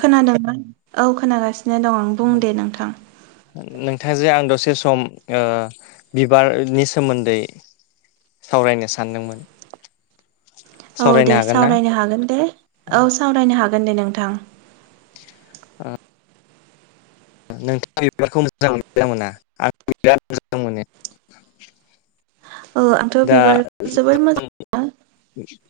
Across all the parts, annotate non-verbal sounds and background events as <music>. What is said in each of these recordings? खोनादोंना औ खोनागासिनो दं। बुं उम। दे नोंथां ओ नोंथां जों आं दसे सम ओ बिबारनि सोमोन्दै सावरायनो सानदोंमोन। औ सावरायनो दे हागोन ना सावरायनो हागोन दे औ सावरायनो हागोन दे नोंथां। नोंथाङा बिबारखौ मोजां मोनो मोना? आं बिराद मोजां मोनो। औ आंथ' दा बिबारखौ जोबोर मोजां मोनो। <unintelligible>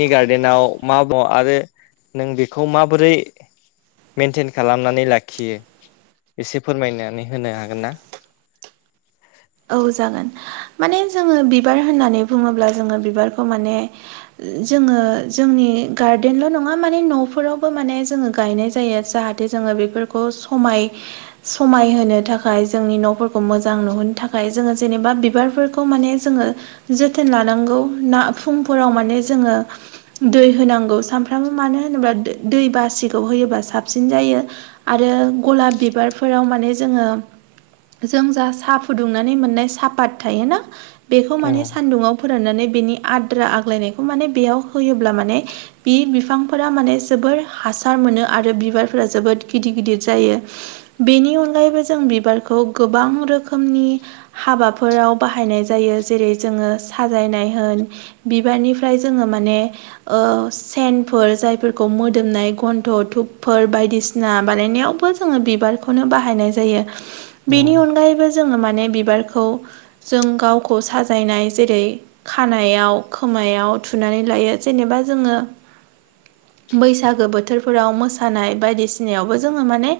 नि गार्देनाव मा <unintelligible> आरो नों बेखौ माबोरै मेेनटेन खालामनानै लाखियो एसे फोरमायनानै होनो हागोन ना? औ जागोन माने जोङो बिबार होननानै बुङोब्ला जोङो बिबारखौ माने जोङो जोंनि गार्देनल' नङा माने न'फोरावबो माने जोङो गायनाय जायो जाहा थे जोङो बेफोरखौ समाय समायहोनो थाखाय जोंनि न'फोरखौ मोजां नुहोनो थाखाय थाखाय जोङो जेनेबा बिबारफोरखौ माने जोङो जोथोन लानांगौ ना फुंफोराव माने जोङो दै होनांगौ सानफ्रामबो मानो होनोबा दै दै बासिखौ होयोबा साबसिन जायो। आरो गलाब बिबारफोराव माने जोङो जों जा साफु फुदुंनानै मोननाय सापात थायोना बेखौ माने सानदुंआव फोराननानै बिनि आद्रा आग्लायनायखौ माने बेयाव होयोब्ला माने बि बिफांफोरा माने जोबोर हासार मोनो आरो बिबारफोरा जोबोद गिदिर गिदिर जायो। बेनि अनगायैबो जों बिबारखौ गोबां रो खोमनि हाबाफोराव बाहायनाय जायो जेरै जोङो साजायनाय होन बिबारनिफ्राय जोङो माने ओ सेनफोर जायफोरखौ मोदोमनाय गन्थ' धुपफोर बायदिसि ना बानायनायावबो जोङो बिबारखौनो बाहायनाय जायो। बेनि अनगायैबो जोङो माने बिबारखौ जों गावखौ साजायनाय जेरै खानायाव खोमायाव थुनानै लायो जेनेबा जोङो बैसागो बोथोरफोराव मोसानाय बायदिसिनायावबो जोङो माने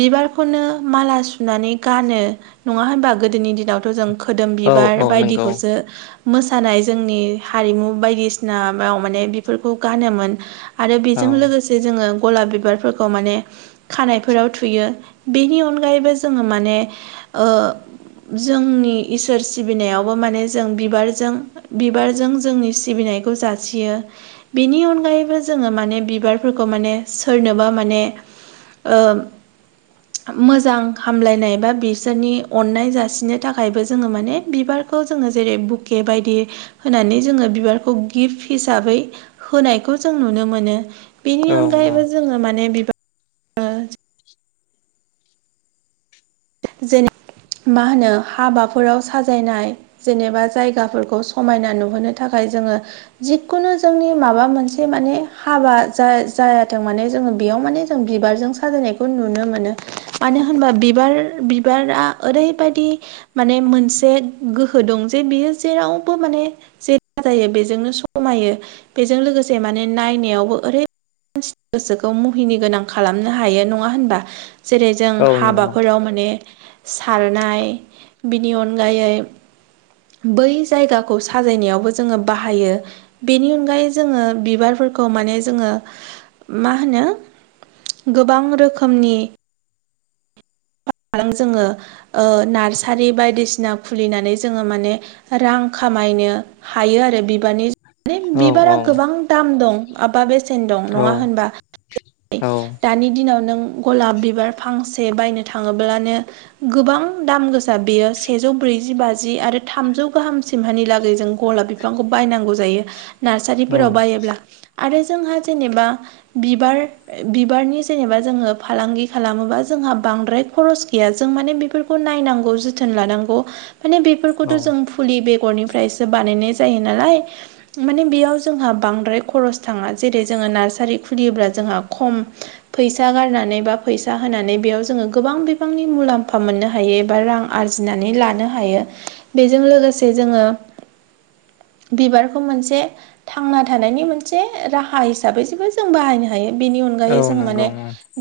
बिबारखौनो माला सुनानै गानो। नङा होनबा? गोदोनि दिनावथ' जों खोदोम औ बिबार औ नंगौ बायदिखौसो मोसानाय जोंनि हारिमु बायदिसिना बा माने बेफोरखौ गानोमोन। आरो औ बेजों लोगोसे जोङो गलाब बिबारफोरखौ माने खानायफोराव थुयो बेनि अनगायैबो जोङो माने ओ जोंनि इसोर सिबिनायावबो माने जों बिबारजों बिबारजों जोंनि सिबिनायखौ जासियो। बेनि अनगायैबो जोङो माने बिबारफोरखौ माने सोरनोबा माने ओ मोजां हामलायनाय बा बि सोरनि अननाय जासिनो थाखायबो जोङो माने बिबारखौ जोङो जेरै बुके बायदि होनानै जोङो बिबारखौ गिफ हिसाबै होनायखौ जों नुनो मोनो। औ बिनि अनगायैबो जोङो माने बिबार <unintelligible> जेने मा होनो हाबाफोराव साजायनाय जेनेबा जायगाफोरखौ समायना नुहोनो थाखाय जोङो जिखुनु जोंनि माबा मोनसे माने हाबा जाय जायाथों माने जोङो बेयाव माने जों बिबारजों साजायनायखौ नुनो मोनो मानो होनबा बिबार बिबारा ओरैबादि माने मोनसे गोहो दं जे बियो जेरावबो माने जे साजायो बेजोंनो समायो बेजों लोगोसे माने नायनायावबो ओरै ओस गोसोखौ मुहिनि गोनां खालामनो हायो नङा होनबा जेरै जों औ नंगौ हाबाफोराव ने सारनाय बिनि अनगायै बै जायगाखौ साजायनायावबो जोङो बाहायो। बेनि अनगायै जोङो बिबारफोरखौ माने जोङो मा होनो? गोबां रोखोमनि बां जोङो ओ नार्सारि बायदिसिना खुलिनानै जोङो माने रां खामायनो हायो आरो बिबारनि ने औ औ बिबारा गोबां दाम दं बाबा बेसेन दं नङा होनबा? औ दानि दिनाव नों गलाब बिबार फांसे बायनो थाङोब्लानो गोबां दाम गोसा बेयो सेजौ ब्रैजि बाजि आरो थामजौ गाहाम सिमहानि लागै जों गलाब बिब बिफांखौ बायनांगौ जायो नार्सारिफोराव बायोब्ला आरो जोंहा जेनेबा बिबार ए बिबारनि जेनेबा जोङो फालांगि खालामोबा जोंहा बांद्राय खरस गैया जों माने बेफोरखौ नायनांगौ जोथोन लानांगौ माने औ बेफोरखौथ' जों फुलि बेगरनिफ्रायसो बानायनाय जायो नालाय माने बेयाव जोंहा बांद्राय खरस थाङा जेरै जोङो नार्सारि खुलियोब्ला जोंहा खम फैसा गारनानै बा फैसा होनानै बेयाव जोङो गोबां बिबांनि मुलाम्फा मोननो हायो एबा रां आरजिनानै लानो हायो। बेजों लोगोसे जोङो बिबारखौ मोनसे थांना थानायनि मोनसे ओ राहा हिसाबै जेबो जों बाहायनो हायो बेनि अन अनगायै औ जों नंगौ माने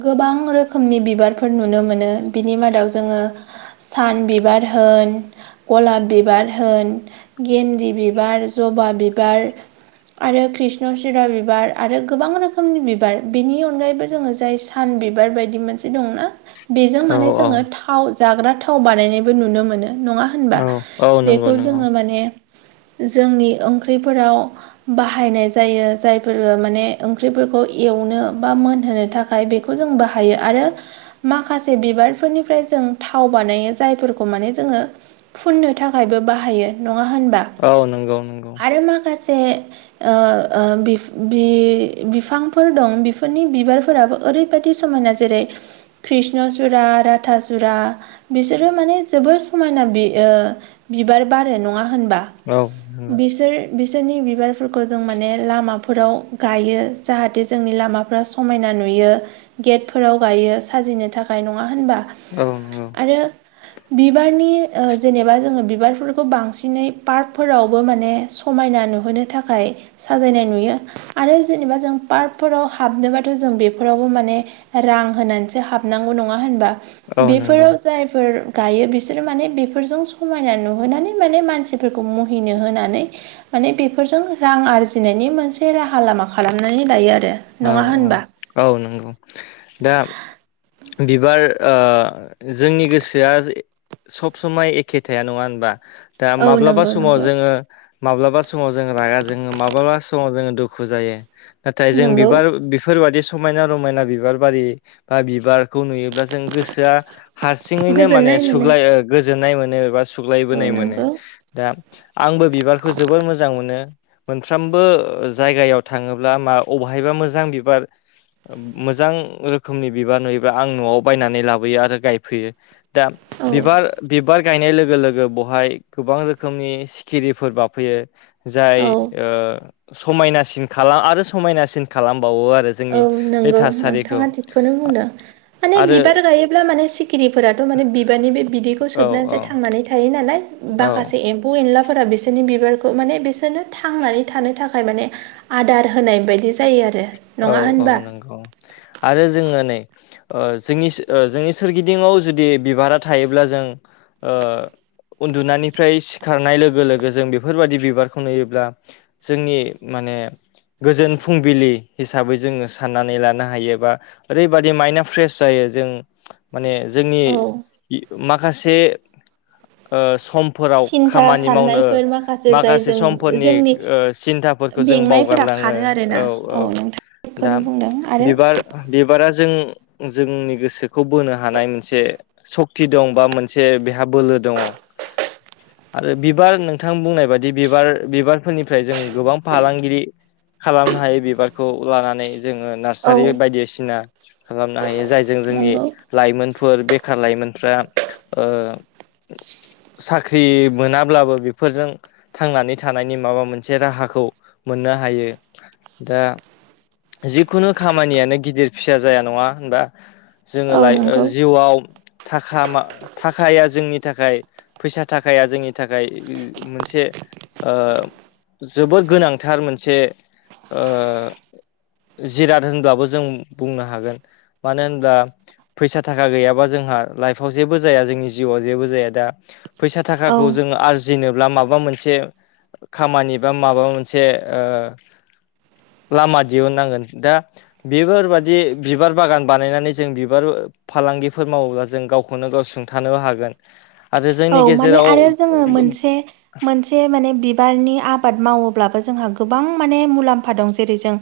गोबां रोखोमनि बिबारफोर नुनो मोनो बिनि मादाव जोङो सान बिबार होन गलाब बिबार होन गेन्दि बिबार, जबा बिबार आरो कृष्ण चिरा बिबार आरो गोबां रोखोमनि बिबार बिनि अनगायैबो जोङो जायस सान बिबार बायदि मोनसे दंना बेजों औ माने औ जोङो थाव जाग्रा थाव बानायनायबो नुनो मोनो नङा होनबा औ नंगौ बेखौ नंगौ जोङो माने जोंनि ओंख्रिफोराव बाहायनाय जायो जायफोरो माने ओंख्रिफोरखौ एवनो बा मोनहोनो थाख खाय बेखौ जों बाहायो आरो माखासे बिबारफोरनिफ्राय जों थाव बानायो जायफोरखौ माने जोङो फुननो थाखायबो बाहायो नङा होनबा? औ नंगौ नंगौ। आरो माखासे ओ ओ बिफ बि बिफांफोर दं बिफोरनि बिबारफोराबो ओरै बादि समायना जेरै कृष्ण सुरा, राथासुरा, बिसोरो माने जोबोर समायना बि ओ बिबार बारो नङा होनबा औ नंगौ बिसोर बिसोरनि बिबारफोरखौ जों माने लामाफोराव गायो जाहाथे जोंनि लामाफ्रा सु खमायना नुयो गेटफोराव गायोस साजिनो थाखाय नङा होनबा औ नंगौ आरो बिबारनि ओ जेनेबा जोङो बिबारफोरखौ बांसिनै पार्कफोरावबो माने सु खमायना नुहोनो थाखाय साजायनाय नुयो। आरो जेनेबा जों पार्कफोराव हाबनोबाथ' जों बेफोरावबो माने रां होनानैसो जो हाबनांगौ नङा होनबा औ नंगौ बेफोराव जायफोर गायो बिसोरो माने बेफोरजों समायना नुहोनानै माने मानसिफोरखौ महिनो होनानै माने बेफोरजों रां आरजिनायनि मोनसे राहा लामा खालामनानै लायो आरो। औ नङा औ होनबा औ नंगौ दा बिबार ओ जोंनि गोसोआ सब समाय एखे थाया नङा होनबा दा औ माब्लाबा नंगौ समाव नंगौ जोङो माब्लाबा समाव जोङो रागा जोङो माब्लाबा समाव जोङो दुखु जायो, नाथाय जों बि नंगौ बेफोरबादि समायना रमायना बिबार बारि बा बिबार खौ नुयोब्ला जों गोसोआ हारसिङैनो माने गोजोननाय मोनो सुग्लाय गोजोन्नाय मोनो एबा सु औ थुग्लायबोनाय मोनो नंगौ दा आंबो बिबारखौ जोबोर मोजां मोनो। मोनफ्रोमबो ओ जायगायाव थाङोब्ला मा अबेहायबा मोजां बिबार ओ मोजां रोखोमनि बिबार नुयोब्ला आं न'आव बायनानै लाबोयो आरो गायफैयो। दा औ बिबार बिबार गायनाय लोगो लोगो बहाय गोबां रोखोमनि सिखिरिफोर बाफैयो जाय औ ओ समायनासिन खाला आरो समायनासिन खालामबावो आरो औ जोंनि बे नंगौ थासारिखौ नोंथाङा थिगखौनो बुंदों माने आरो बिबार गायो ब्ला माने सिखिरिफोराथ' माने बिबारनि बे बिदैखौ औ सोबनानैसो थांनानै थायो नालाय, औ बाखासे एम फै एनलाफोरा बिसोरनि बिबारखौ माने बिसोरनो थांनानै थानो थाखाय माने आदार होनाय बायदि जायो आरो औ नङा औ होनबा नंगौ आरो जोङो नै ओ जोंनि सो जोंनि सोरगिदिङाव जुदि बिबारा थायोब्ला जों ओ उन्दुनायनिफ्राय सिखारनाय लोगो लोगो जों बेफोरबायदि बिबारखौ नुयोब्ला जोंनि माने गोजोन फुंबिलि हिसाबै जोङो साननानै लानो हायो बा ओरैबादि माइन्डआ फ्रेस जायो जों माने जोंनि औ माखासे ओ सम फोराव सिन्था खामानि मावनो साननायफोर जाय माखासे जों समफोरनि जोंनि ओ सिन्था फोरखौ जों मेंनायफोरा बावगारलाङो खारो आरोना औ औ नोंथां दा थिगखौनो बुंदों आरो बिबार बिबारा जों जोंनि गोसोखौ बोनो हानाय मोनसे सक्ति दं बा मोनसे बेहा बोलो दङ। <inaudible> आरो बिबार नोंथां बुंनाय बायदि बिबार बिबारफोरनिफ्राय जों गोबां फालांगिरि खालामनो हायो बिबारखौ लानानै जोङो औ नार्सारि बायदि बायदिसिना खालामनो हायो जायजों जोंनि नंगौ लाइमोनफोर बेखार लाइमोनफ्रा ओ साख्रि मोनाब्लाबो बेफोरजों थांनानै थानायनि माबा मोनसे राहाखौ मोननो हायो दा जिखुनु खामानियानो गिदिर फिसा जाया नङा होनबा जोङो औ लाइ ओ नंगौ जिउआव थाखा मा थाखाया जोंनि थाखाय फैसा थाखाया जोंनि थाखाय मोनसे ओ जोबोद गोनांथार मोनसे ओ जिराद होनब्लाबो जों बुंनो हागोन मानो होनब्ला फैसा थाखा गैयाबा जोंहा लाइफआव जेबो जाया जोंनि जिउआव जेबो जाया दा फैसा औ थाखाखौ जों आरजिनोब्ला माब माबा मोनसे खामानि बा माबा मोनसे ओ लामा दिहुननांगोन दा बेफोरबादि बिबार बागान बानायनानै जों बिबार फालांगिफोर मावोब्ला जों गावखौनो गाव सुंथानोबो हागोन। आरो औ जोंनि माने गेजेराव आरो जोङो मोनसे मोनसे माने बिबारनि आबाद मावोब्लाबो जोंहा गोबां माने मुलाम्फा दं जेरै जों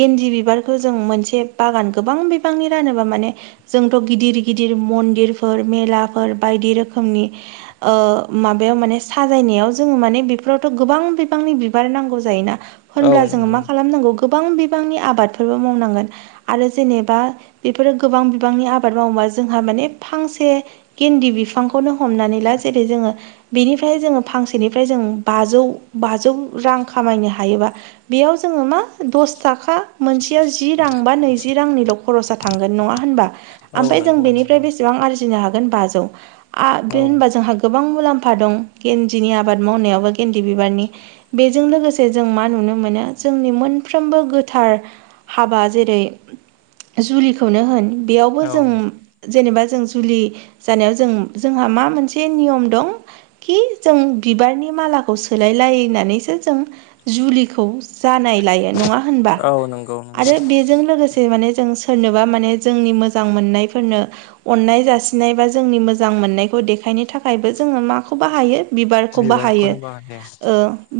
गेन्दि बिबारखौ जों मोनसे बागान गोबां बिबांनि रानोबा माने जोंथ' गिदिर गिदिर मन्दिरफोर मेलाफोर बायदि रोखोमनि माबायाव माने साजायनायाव जोङो माने बेफोरावथ' गोबां बिबांनि बिबार नांगौ जायोना? औ होनब्ला जोङो नंगौ मा खालामनांगौ गोबां बिबांनि आबादफोरबो मावनांगोन। आरो जेनेबा बेफोरो गोबां बिबांनि आबाद मावोबा जोंहा माने फांसे गेन्दि बिफांखौनो हमनानै ला जेरै जोङो बेनिफ्राय जोङो फांसेनिफ्राय जों बाजौ बाजौ रां खामायनो हायोबा बेयाव जोङो मा दस थाखा मोनसे जि रां बा नैज रांनिल' खरसा थांगोन नङा होनबा औ ओमफ्राय जों नंगौ बेनिफ्राय नंगौ बे सेबां आरजिनो हागोन बौ औ जोंहा गोबां मुलाम्फा दं गेन्दिनि आबाद मावनायावबो गेन्दि बिबारनि बेजों लोगोसे जों मा नुनो मोनो जोंनि मोनफ्रोमबो गोथार हाबा जेरै जुलिखौनो होन। बेयावबो जों औ जेनेबा जों जुलि जानायाव जों जोंहा मा मोनसे एसे नियम दं कि जों बिबारनि मालाखौ सोलाय लायनानैसो जों जुलिखौ जानाय लायो नङा होनबा नंगौ नंगौ आरो बेजों लोगोसे जेरै माने जों सोरनोबा माने जोंनि मोजां मोननायफोरनो अननाय जासिनाय बा जोंनि मोजां मोननायखौ देखायनो थाखायबो जोङो माखौ बाहायो बिबारखौ बाहायो बिबारखौनो बाहायो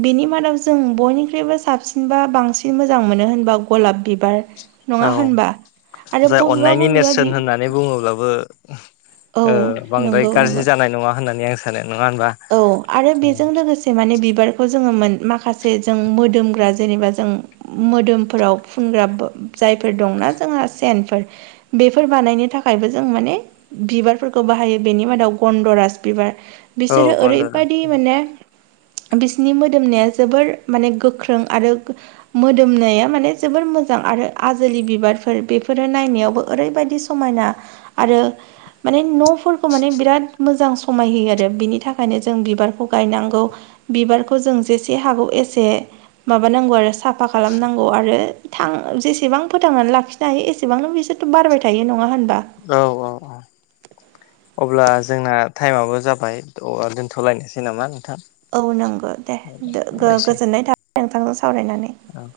बेनि मादाव जों बयनिख्रुइबो साबसिनबा बांसिन मोजां मोनो होनबा गलाब बिबार नङा औ होनबा आरो जाय बबेबा अननायनि नेरसोन बबेबा होननानै बुङोब्लाबो औ बांद्राय नंगौ नंगौ गाज्रि जानाय नङा होननानै आं सानो नङा होनबा औ आरो बेजों लोगोसे एसे माने बिबारखौ जोङो मोन माखासे जों मोदोमग्रा जेनेबा जों मोदोमफोराव फुनग्रा जायफोर दंना जोंहा सेनफोर बेफोर बानायनो थाखायबो जों माने बिबारफोरखौ बाहायो बेनि मादाव गन्दराज बिबार औ बिसोरो गन्दर ओरैबायदि माने बिसिनि मोदोमनाया जोबोर माने गोख्रों आरो मोदोमनाया माने जोबोर मोजां आरो आजोलि बिबारफोर बेफोरो नायावबो ओरैबायदि सम समायना आरो माने न'फोरखौ माने बिराद मोजां समाय होयो आरो आरो बिनि थाखायनो जों बिबारखौ गायनांगौ बिबारखौ जों जेसे हागौ एसे माबानांगौ आरो साफा खालामनांगौ आरो थां जेसेबां फोथांनानै लाखिनो हायो एसेबांनो बिसोरथ' बारबाय थायो नङा होनबा औ औ औ अब्ला जोंना टाइमाबो जाबाय दोन्थ'लायनोसै नामा नोंथां औ नंगौ दे हामबायसै गोजोननाय थाबाय नोंथांजों सावरायनानै औ